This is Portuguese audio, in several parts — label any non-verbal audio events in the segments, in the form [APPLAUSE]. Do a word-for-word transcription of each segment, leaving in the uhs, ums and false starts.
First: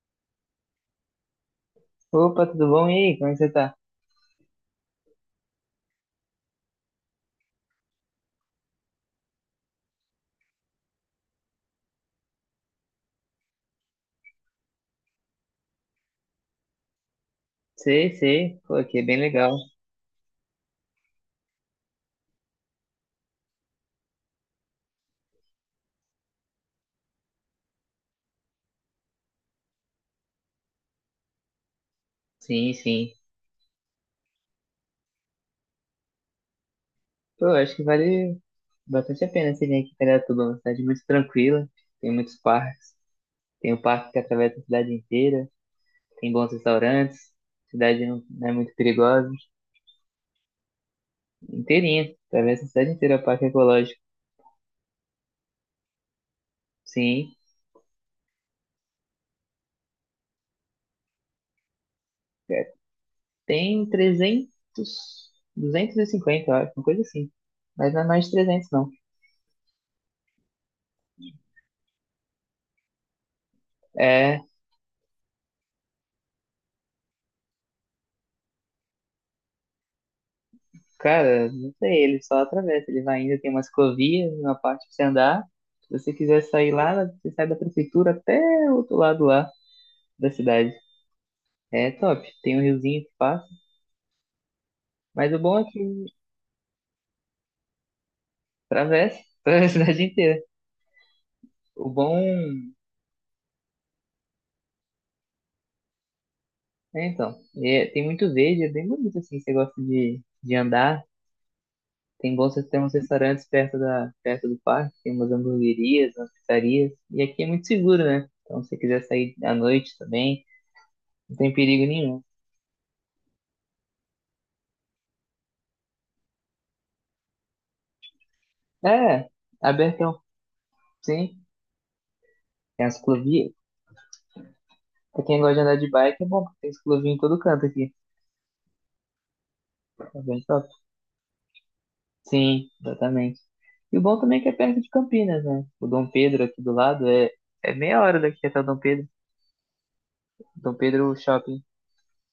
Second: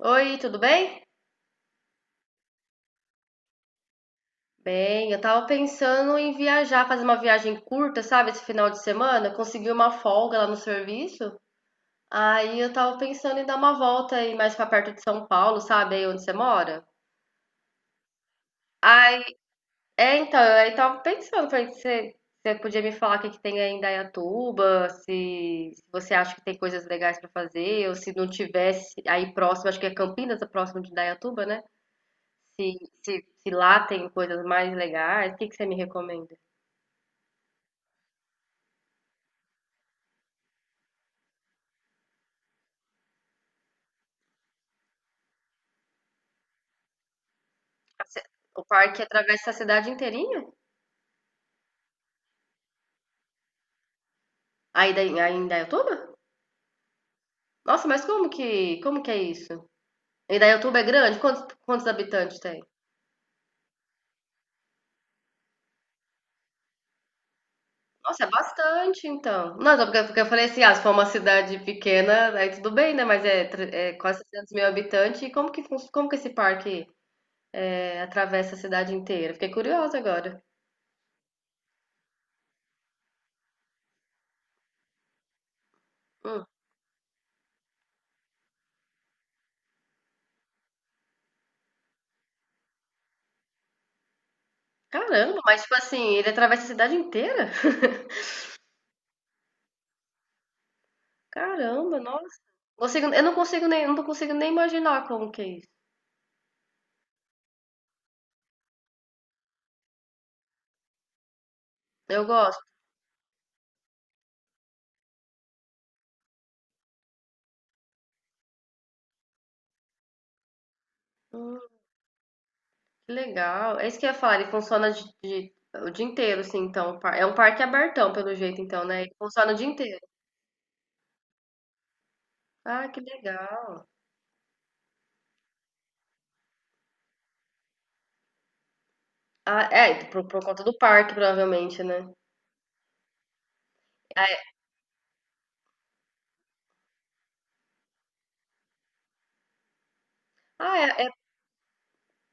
Oi, tudo bem? Opa, tudo bom? E aí, como é que você tá? Bem, eu tava pensando em viajar, fazer uma viagem curta, sabe, esse final de semana, consegui uma folga lá no serviço. Aí eu tava pensando em dar uma volta aí mais pra perto de São Paulo, sabe, aí onde você mora. Sei, sei. Pô, aqui é bem Aí, legal. é, então, eu aí tava pensando, falei, você, você podia me falar o que que tem aí em Indaiatuba, se, se você acha que tem coisas legais pra fazer, ou se não tivesse aí próximo, acho que é Campinas, é próximo de Indaiatuba, né? Se, Sim, sim. se, se lá tem coisas mais legais, o que que você me recomenda? Pô, eu acho que vale bastante a pena você vir aqui para Piratuba. Uma cidade muito tranquila, tem muitos parques. Tem o parque que atravessa a cidade inteira, tem bons restaurantes, a A cidade não, ci- não é O muito parque perigosa. atravessa a cidade inteirinha? Inteirinha, atravessa a cidade inteira, o parque ecológico. Aí daí- aí em Indaiatuba? Sim, Nossa, mas como que, como que é isso? Indaiatuba é grande? Quantos, quantos habitantes tem? é, tem trezentos, duzentos e cinquenta, eu acho, uma coisa assim. Mas não é Nossa, mais é de trezentos, não. bastante, então. Não, só porque, porque eu falei assim, ah, se for uma cidade pequena, aí tudo bem, né? Mas é, tre- é quase É, 300 mil habitantes. E como que, fun- como que esse parque é, atravessa a cidade inteira? Fiquei curiosa agora. cara, não sei, ele só atravessa. Ele vai indo, tem uma ciclovia, uma parte pra você andar. Se você quiser Hum, sair lá, você sai da prefeitura até o outro lado lá da cidade. É top. Tem um riozinho que passa. Mas o Caramba, bom mas é tipo que assim, ele atravessa a cidade inteira? [LAUGHS] atravessa, [LAUGHS] atravessa a cidade inteira. O Caramba, nossa. bom. Consigo- eu não consigo nem, não consigo nem imaginar como que é isso. É, então. É- tem muito verde, é bem bonito assim. Você gosta de, de andar. Eu Tem bons gosto. tem uns restaurantes perto da, perto do parque, tem umas hamburguerias, umas pizzarias. E aqui é muito seguro, né? Então, se você quiser sair à noite também, não tem Hum, perigo nenhum. que legal. É isso que eu ia falar, ele funciona de, de- o dia inteiro, assim, então. o par- É um parque abertão, pelo jeito, então, né? Ele É, funciona o dia inteiro. abertão, sim. Tem Ah, as que ciclovia. legal. Pra quem gosta de andar de bike, é bom, porque tem ciclovia em todo canto aqui. Ah, é, É por, bem por conta top. do parque, provavelmente, né? Sim, exatamente. E o bom também é que é perto de Campinas, né? O Dom Pedro aqui do lado é, é meia hora daqui até o Dom Pedro. Ah, Dom é, Pedro é- Shopping.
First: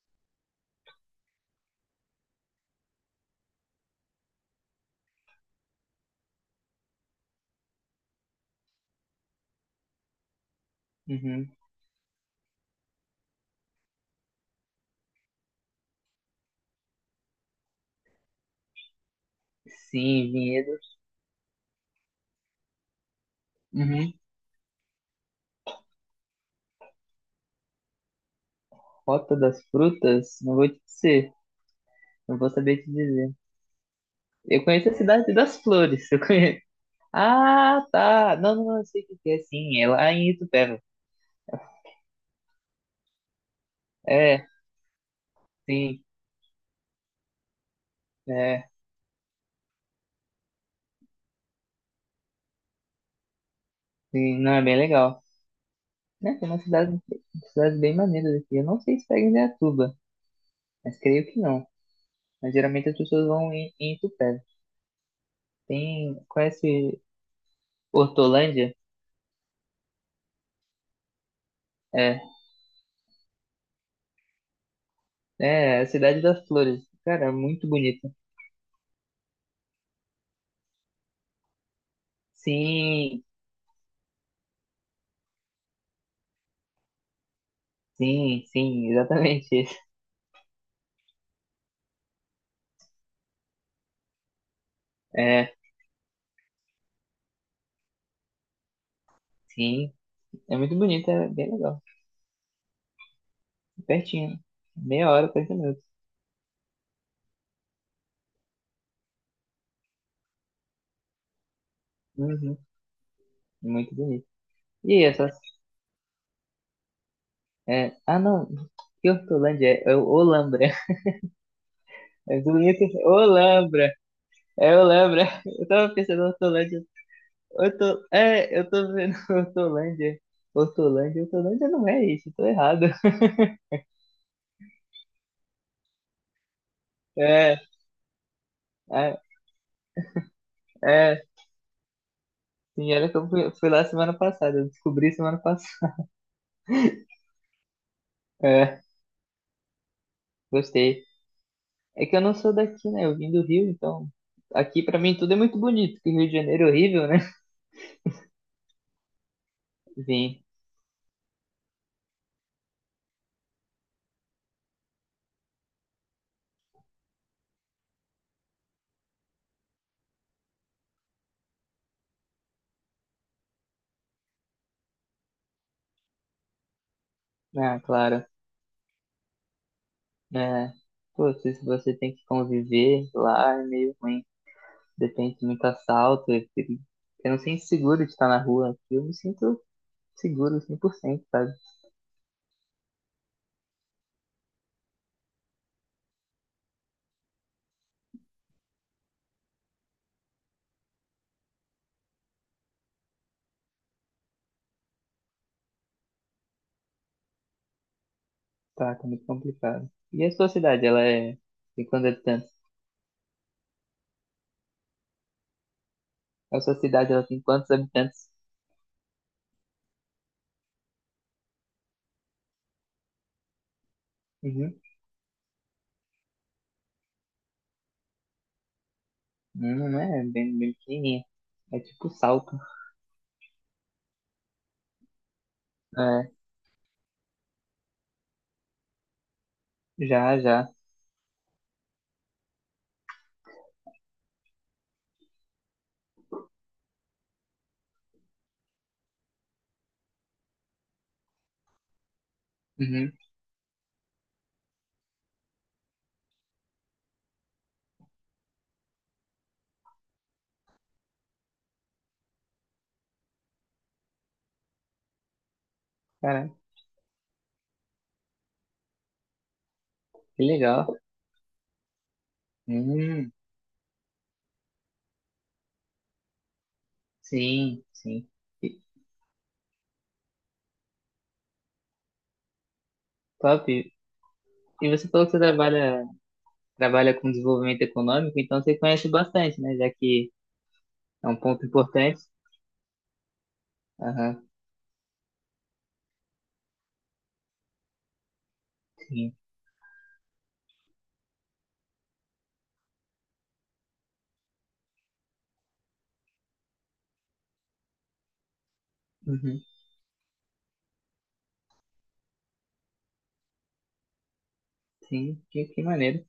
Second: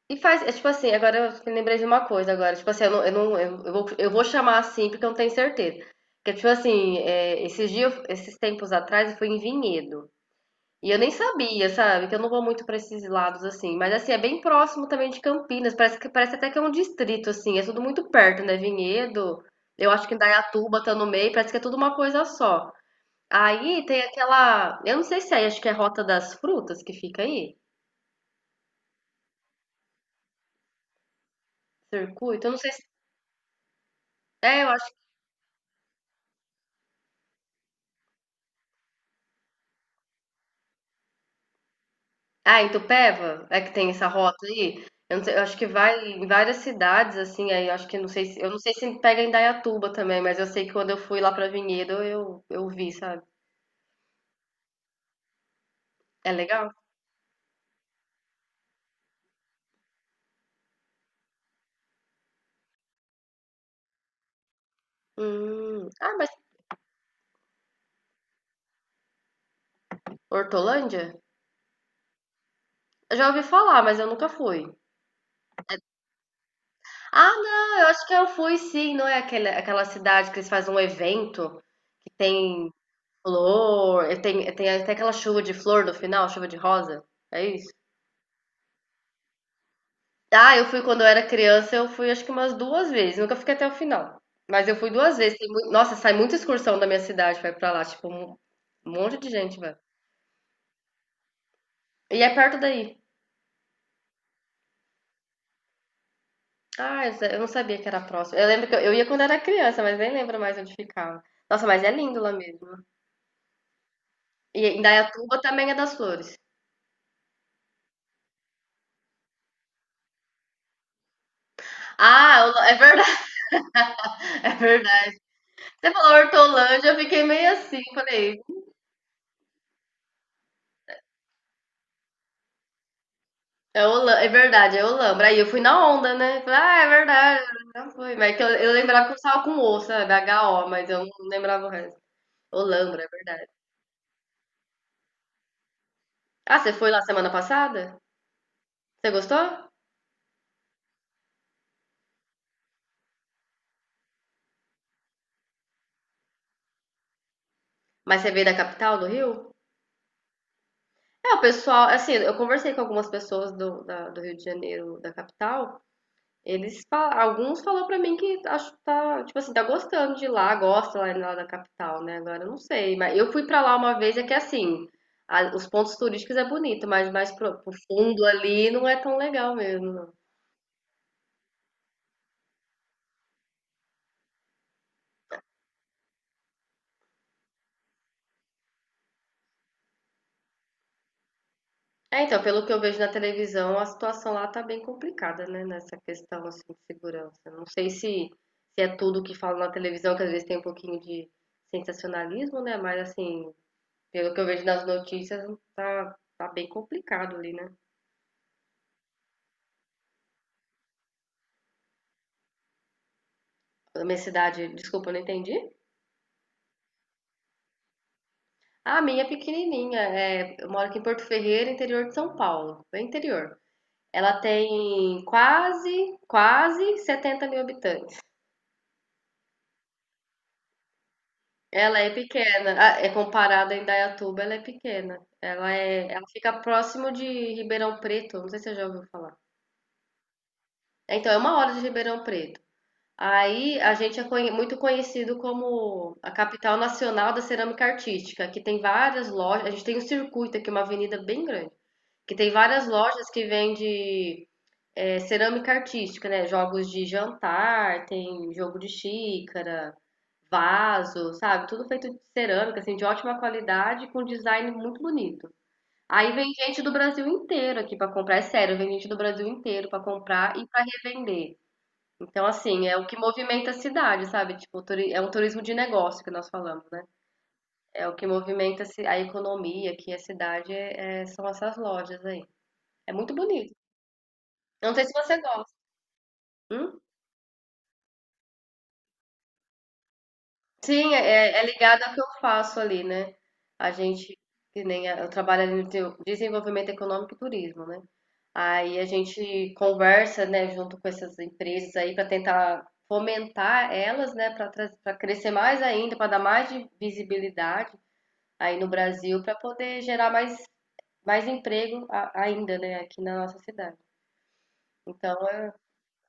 e faz, é tipo assim, agora eu me lembrei de uma coisa agora, tipo assim, eu não, eu não, eu, eu vou, eu vou chamar assim porque eu não tenho certeza. Porque, tipo assim, é, esses dias, esses tempos atrás, eu fui em Vinhedo. E eu nem Uhum. sabia, sabe? Que eu não vou muito pra esses lados assim. Mas assim, é bem próximo também de Campinas. Parece que parece até que é um distrito, assim. É tudo muito perto, né? Vinhedo. Eu acho que Sim, Vinhedo. Indaiatuba tá no meio. Parece que é tudo uma coisa só. Aí tem Uhum. aquela. Eu não sei se é aí, acho que é Rota das Frutas que fica aí. Rota das Frutas, não vou te dizer. Não Circuito. vou Eu não sei se. saber te dizer. É, Eu eu acho. conheço a Cidade das Flores, [LAUGHS] eu conheço. Ah, tá. Não, não, não, eu sei o que que é, sim. É lá em Itupeva. Ah, em Itupeva é que tem essa rota É, aí. Eu, não sei, eu acho que vai sim. em várias cidades, assim, aí eu acho que não sei se, eu não É. sei se pega em Indaiatuba também, mas eu sei que quando eu fui lá pra Vinhedo, eu, eu vi, sabe? Sim, não, é bem legal. É Né, tem uma legal? cidade, cidades bem maneiras aqui. Eu não sei se pega em Indaiatuba, mas creio que não. Mas geralmente as pessoas vão em, em Itupeva. Hum. Ah, Tem, mas Conhece Hortolândia? Hortolândia? É, Eu já ouvi falar, mas eu nunca fui. né, é a cidade das flores. Cara, Ah, é muito não, eu acho bonita. que eu fui sim, não é aquela, aquela cidade que eles fazem um evento que tem Sim, flor, e tem, tem até aquela chuva de flor no final, chuva de rosa. É isso? sim, sim, exatamente [LAUGHS] isso. Ah, eu fui quando eu era criança, eu fui acho que umas duas vezes, nunca fiquei até o final. Mas eu fui duas vezes. tem É, mui- Nossa, sai muita excursão da minha cidade, vai pra lá, tipo, um monte de gente, vai. sim, é muito bonita, é bem legal. E é perto daí. Pertinho, meia hora, quarenta minutos. Ah, exa- eu não sabia que era próximo. Eu lembro que eu, eu ia quando era criança, mas nem lembro mais onde ficava. Nossa, mas é lindo lá Uhum, mesmo. é muito bonito. E E essas... Indaiatuba também é das flores. É, ah, não, que Hortolândia? É, é Olambra. [LAUGHS] É Ah, Hol- é bonito, verdade, Olambra. [LAUGHS] é É, eu verdade. lembro, é. [LAUGHS] eu Você tava falou pensando em Hortolândia. Hortolândia, eu fiquei meio assim, Horto... falei, É, eu tô vendo [LAUGHS] Hortolândia. Hortolândia, Hortolândia não é isso, tô errado. é, Holan- é verdade, é Olambra. Aí eu fui na onda, né? Falei, ah, é verdade, É, já foi. Mas é que eu, eu lembrava que eu é, estava com o, sabe? H O, mas eu é. não lembrava o resto. Sim, Olambra, é olha que eu verdade. fui, fui lá semana passada, eu descobri semana passada. [LAUGHS] Ah, você foi lá semana passada? É, Você gostou? gostei. É que eu não sou daqui, né? Eu vim do Rio, então aqui pra mim tudo é muito bonito, que Rio de Janeiro é horrível, né? Mas você veio da capital do Rio? [LAUGHS] Vim, É, o pessoal, assim, eu conversei com algumas pessoas do, da- do Rio de Janeiro, da capital, eles fala- alguns falaram pra mim que acho tá, tipo assim, tá gostando de lá, gosta lá, lá da capital, né? Agora eu não sei, mas eu fui pra lá uma vez, é que assim, a- os pontos turísticos é bonito, mas mais pro, pro ah, fundo claro. ali não é tão legal mesmo, É, pô, se se você tem que conviver lá, é meio ruim. Depende de muito assalto. Eu, fico- eu não sinto seguro de estar na rua. Aqui eu me sinto seguro cem por cento, sabe? É, então, pelo que eu vejo na televisão, a situação lá tá bem complicada, né? Nessa questão assim, de segurança. Não sei se, se é tudo que falam na televisão, que às vezes tem um pouquinho de sensacionalismo, né? Mas assim, pelo que eu vejo nas notícias, tá, tá bem complicado ali, né? Tá, tá muito complicado. E a sua cidade, ela é... tem quantos habitantes? A minha cidade, desculpa, eu não entendi. A sua cidade, ela tem quantos habitantes? Ah, a minha é pequenininha. É, eu moro aqui em Porto Ferreira, interior de São Paulo, bem interior. Ela Uhum. tem quase, quase 70 mil habitantes. Não, não é bem, bem pequenininha. É Ela tipo é Salto. pequena, ah, é comparada a Indaiatuba, ela é pequena. Ela é, ela É, fica próximo de Ribeirão Preto, não sei se você já ouviu falar. já, já. Então, é uma hora de Ribeirão Preto. Aí a gente é conhe- muito conhecido como a capital nacional da cerâmica artística, que tem várias lojas, a gente tem um circuito aqui, uma avenida bem grande, que tem várias Uhum. lojas que vende é, cerâmica artística, né? Jogos de jantar, tem jogo de xícara, vaso, sabe? Tudo feito de cerâmica, assim, de ótima qualidade, com design muito bonito. Aí vem Caraca, gente do Brasil inteiro aqui pra comprar, é sério, vem gente do Brasil inteiro pra que comprar e pra legal. revender. Então, assim, é o que Hum, movimenta a cidade, sabe? Tipo, turi- é um turismo de negócio que nós falamos, né? sim, É o que sim. E- movimenta a ci- a economia aqui, a cidade, é- é- são essas lojas aí. É muito Top. bonito. Eu E Não sei você se falou que você você gosta. trabalha, Hum? trabalha com desenvolvimento econômico, então você conhece bastante, né? Já que Sim, é um é, é é ponto ligado ao importante. que eu faço ali, né? A gente, Aham, que nem a- eu trabalho ali no teu- desenvolvimento econômico e turismo, né? Aí a sim. gente conversa, né, junto com essas empresas aí para tentar fomentar elas, né, para crescer mais ainda, para dar mais de visibilidade aí no Brasil, para Uhum, poder gerar mais, mais emprego a- ainda, né, aqui na nossa cidade. sim, Então que, é que maneiro.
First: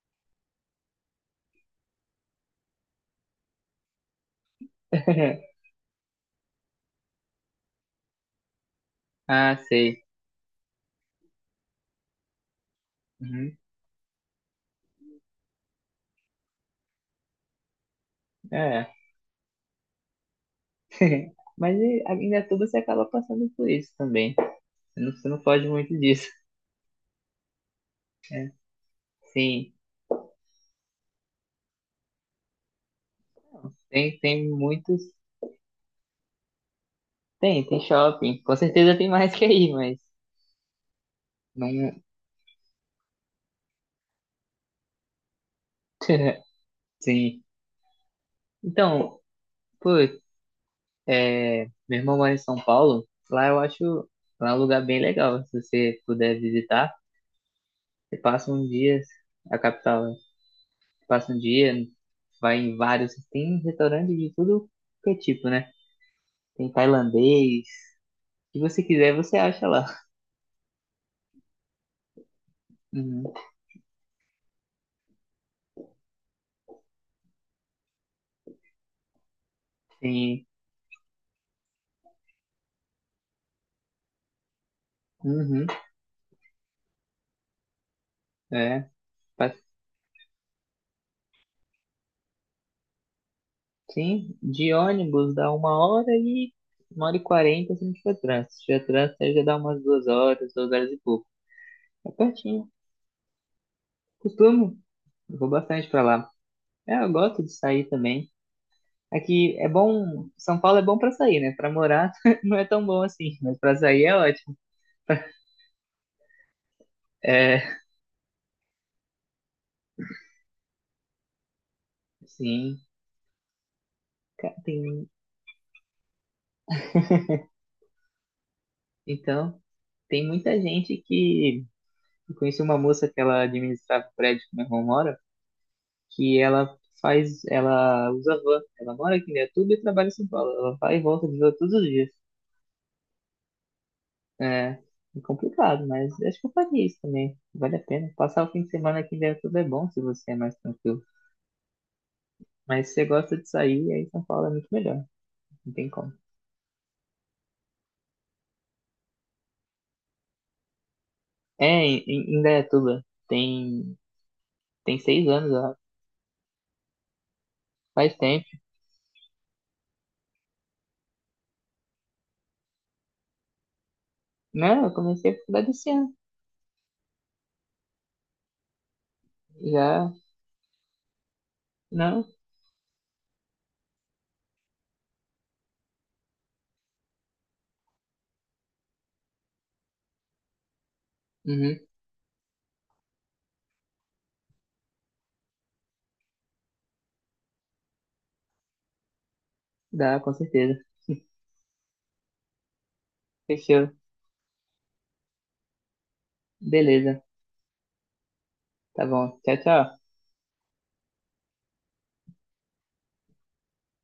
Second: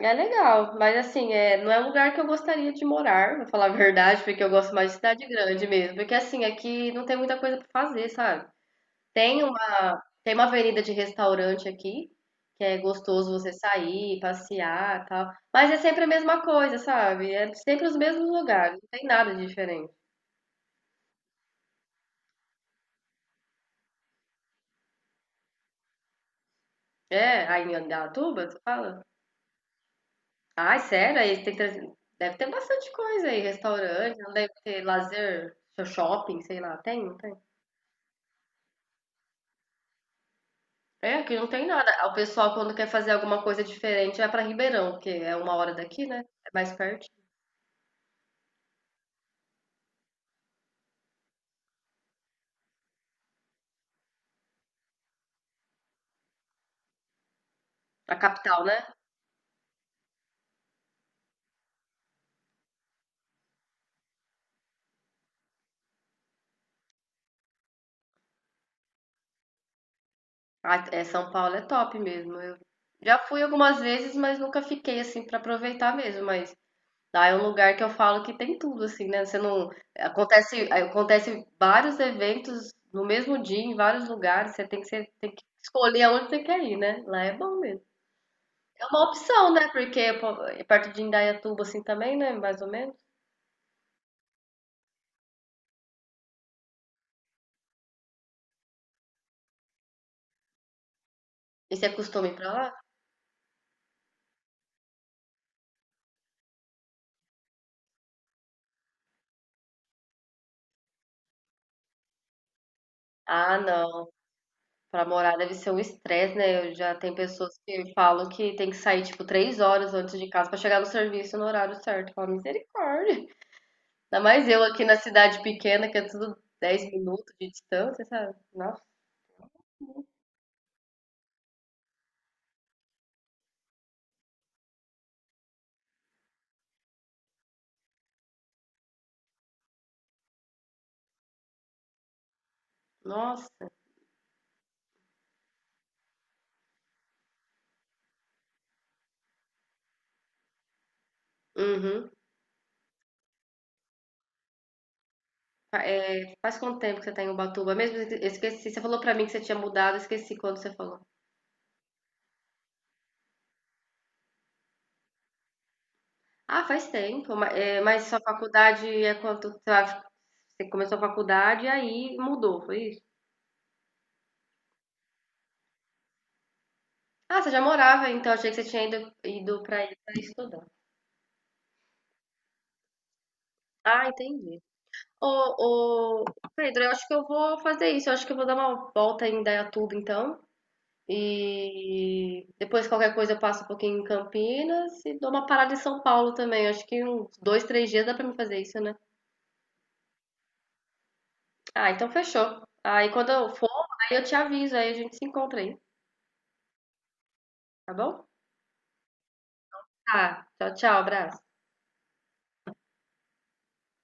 é legal, mas assim, é, não é um lugar que eu gostaria de morar, vou falar a verdade, porque eu gosto mais de cidade grande [LAUGHS] mesmo. Porque assim, aqui não tem muita coisa pra fazer, sabe? Tem Ah, uma, sei. tem uma avenida de restaurante aqui, que é gostoso você Uhum, sair, passear, e tal. Mas é sempre a mesma coisa, sabe? É sempre os mesmos lugares, não é. tem nada de diferente. [LAUGHS] Mas e, ainda é tudo você acaba passando por isso também. Você não, você não foge muito disso. [LAUGHS] É, aí em Indaiatuba, É, tu fala? sim. Ai, sério? Aí tem, treze- deve ter bastante coisa aí, Tem, restaurante, não tem deve ter muitos. lazer, shopping, sei lá, tem, não tem? Tem, tem shopping. Com certeza tem mais que aí, mas É, aqui não tem nada. não. O pessoal, quando quer fazer alguma coisa diferente, vai pra Ribeirão, que é uma hora daqui, né? [LAUGHS] É mais perto. Sim. Então, pô, é, meu irmão mora em São Paulo. Lá, eu acho lá é um lugar bem legal. Se você puder visitar, A você passa capital, um né? dia a capital, né? Passa um dia, vai em vários. Tem restaurante de tudo que é tipo, né? Tem tailandês. Se você quiser, você acha lá. Ah, é, São Paulo é top mesmo. Eu já Uhum. fui algumas vezes, mas nunca fiquei assim pra aproveitar mesmo. Mas lá é um lugar que eu falo que tem tudo, assim, né? Você não. Tem. Acontece, acontece vários eventos no mesmo dia, em vários lugares. Você tem que, você tem que Uhum. escolher aonde você quer ir, né? Lá é bom mesmo. É É. uma opção, passa- né? Porque pô, é perto de Indaiatuba, assim também, né? Mais ou menos. Sim, de ônibus dá uma hora e uma hora e quarenta se não tiver trânsito. Se tiver trânsito, aí já dá umas duas horas, duas horas e pouco. E você É costuma ir pra pertinho. lá? Costumo, eu vou bastante pra lá. É, eu gosto de sair também. Aqui é bom, São Paulo é bom pra sair, né? Pra morar [LAUGHS] não é tão bom assim, Ah, mas pra sair não. é ótimo. Pra morar deve ser um estresse, né? Eu já tem pessoas É, que falam que tem que sair tipo três horas antes de casa pra chegar no serviço no horário certo. Fala, sim. misericórdia. Ainda mais Cara, eu aqui na tem- cidade pequena, que é tudo dez minutos de distância, sabe? Nossa. Então, tem muita gente que. Eu conheci uma moça que ela administrava o prédio que meu irmão mora, que ela faz. Ela usa van. Ela mora aqui em Indaiatuba e trabalha em São Paulo. Ela vai e volta de van todos os dias. Nossa. É, é complicado, mas acho que eu faria isso também. Vale a pena. Passar o fim de semana aqui em Indaiatuba é bom se você é mais tranquilo. Uhum. Mas se você gosta de sair, aí São Paulo é muito melhor. Não Fa- tem como. é, faz quanto tempo que você tá em Ubatuba? Mesmo eu esqueci, você falou pra mim que você tinha mudado, eu esqueci quando você falou. É, em em Indaiatuba tem, tem seis anos, ó. Ah, faz tempo. Ma- é, Mas, Faz sua tempo. faculdade é quanto? Você vai- você começou a faculdade e aí mudou, foi Não, eu comecei a faculdade esse ano. Ah, você já morava, então achei que você tinha ido, ido, para aí Já. para estudar. Não? Ah, entendi. Ô, ô, Pedro, eu acho que eu vou fazer isso. Eu acho que eu vou dar uma volta em Indaiatuba, então. Uhum. E depois, qualquer coisa, eu passo um pouquinho em Campinas e dou uma parada em São Paulo também. Eu acho que uns dois, três dias dá pra mim fazer isso, né? Dá, com certeza. Ah, então fechou. Aí quando eu for, Fechou. aí eu te aviso, aí a gente se encontra aí, Beleza. tá bom? Tá bom. Tchau, tchau. Tá, tchau, tchau, abraço.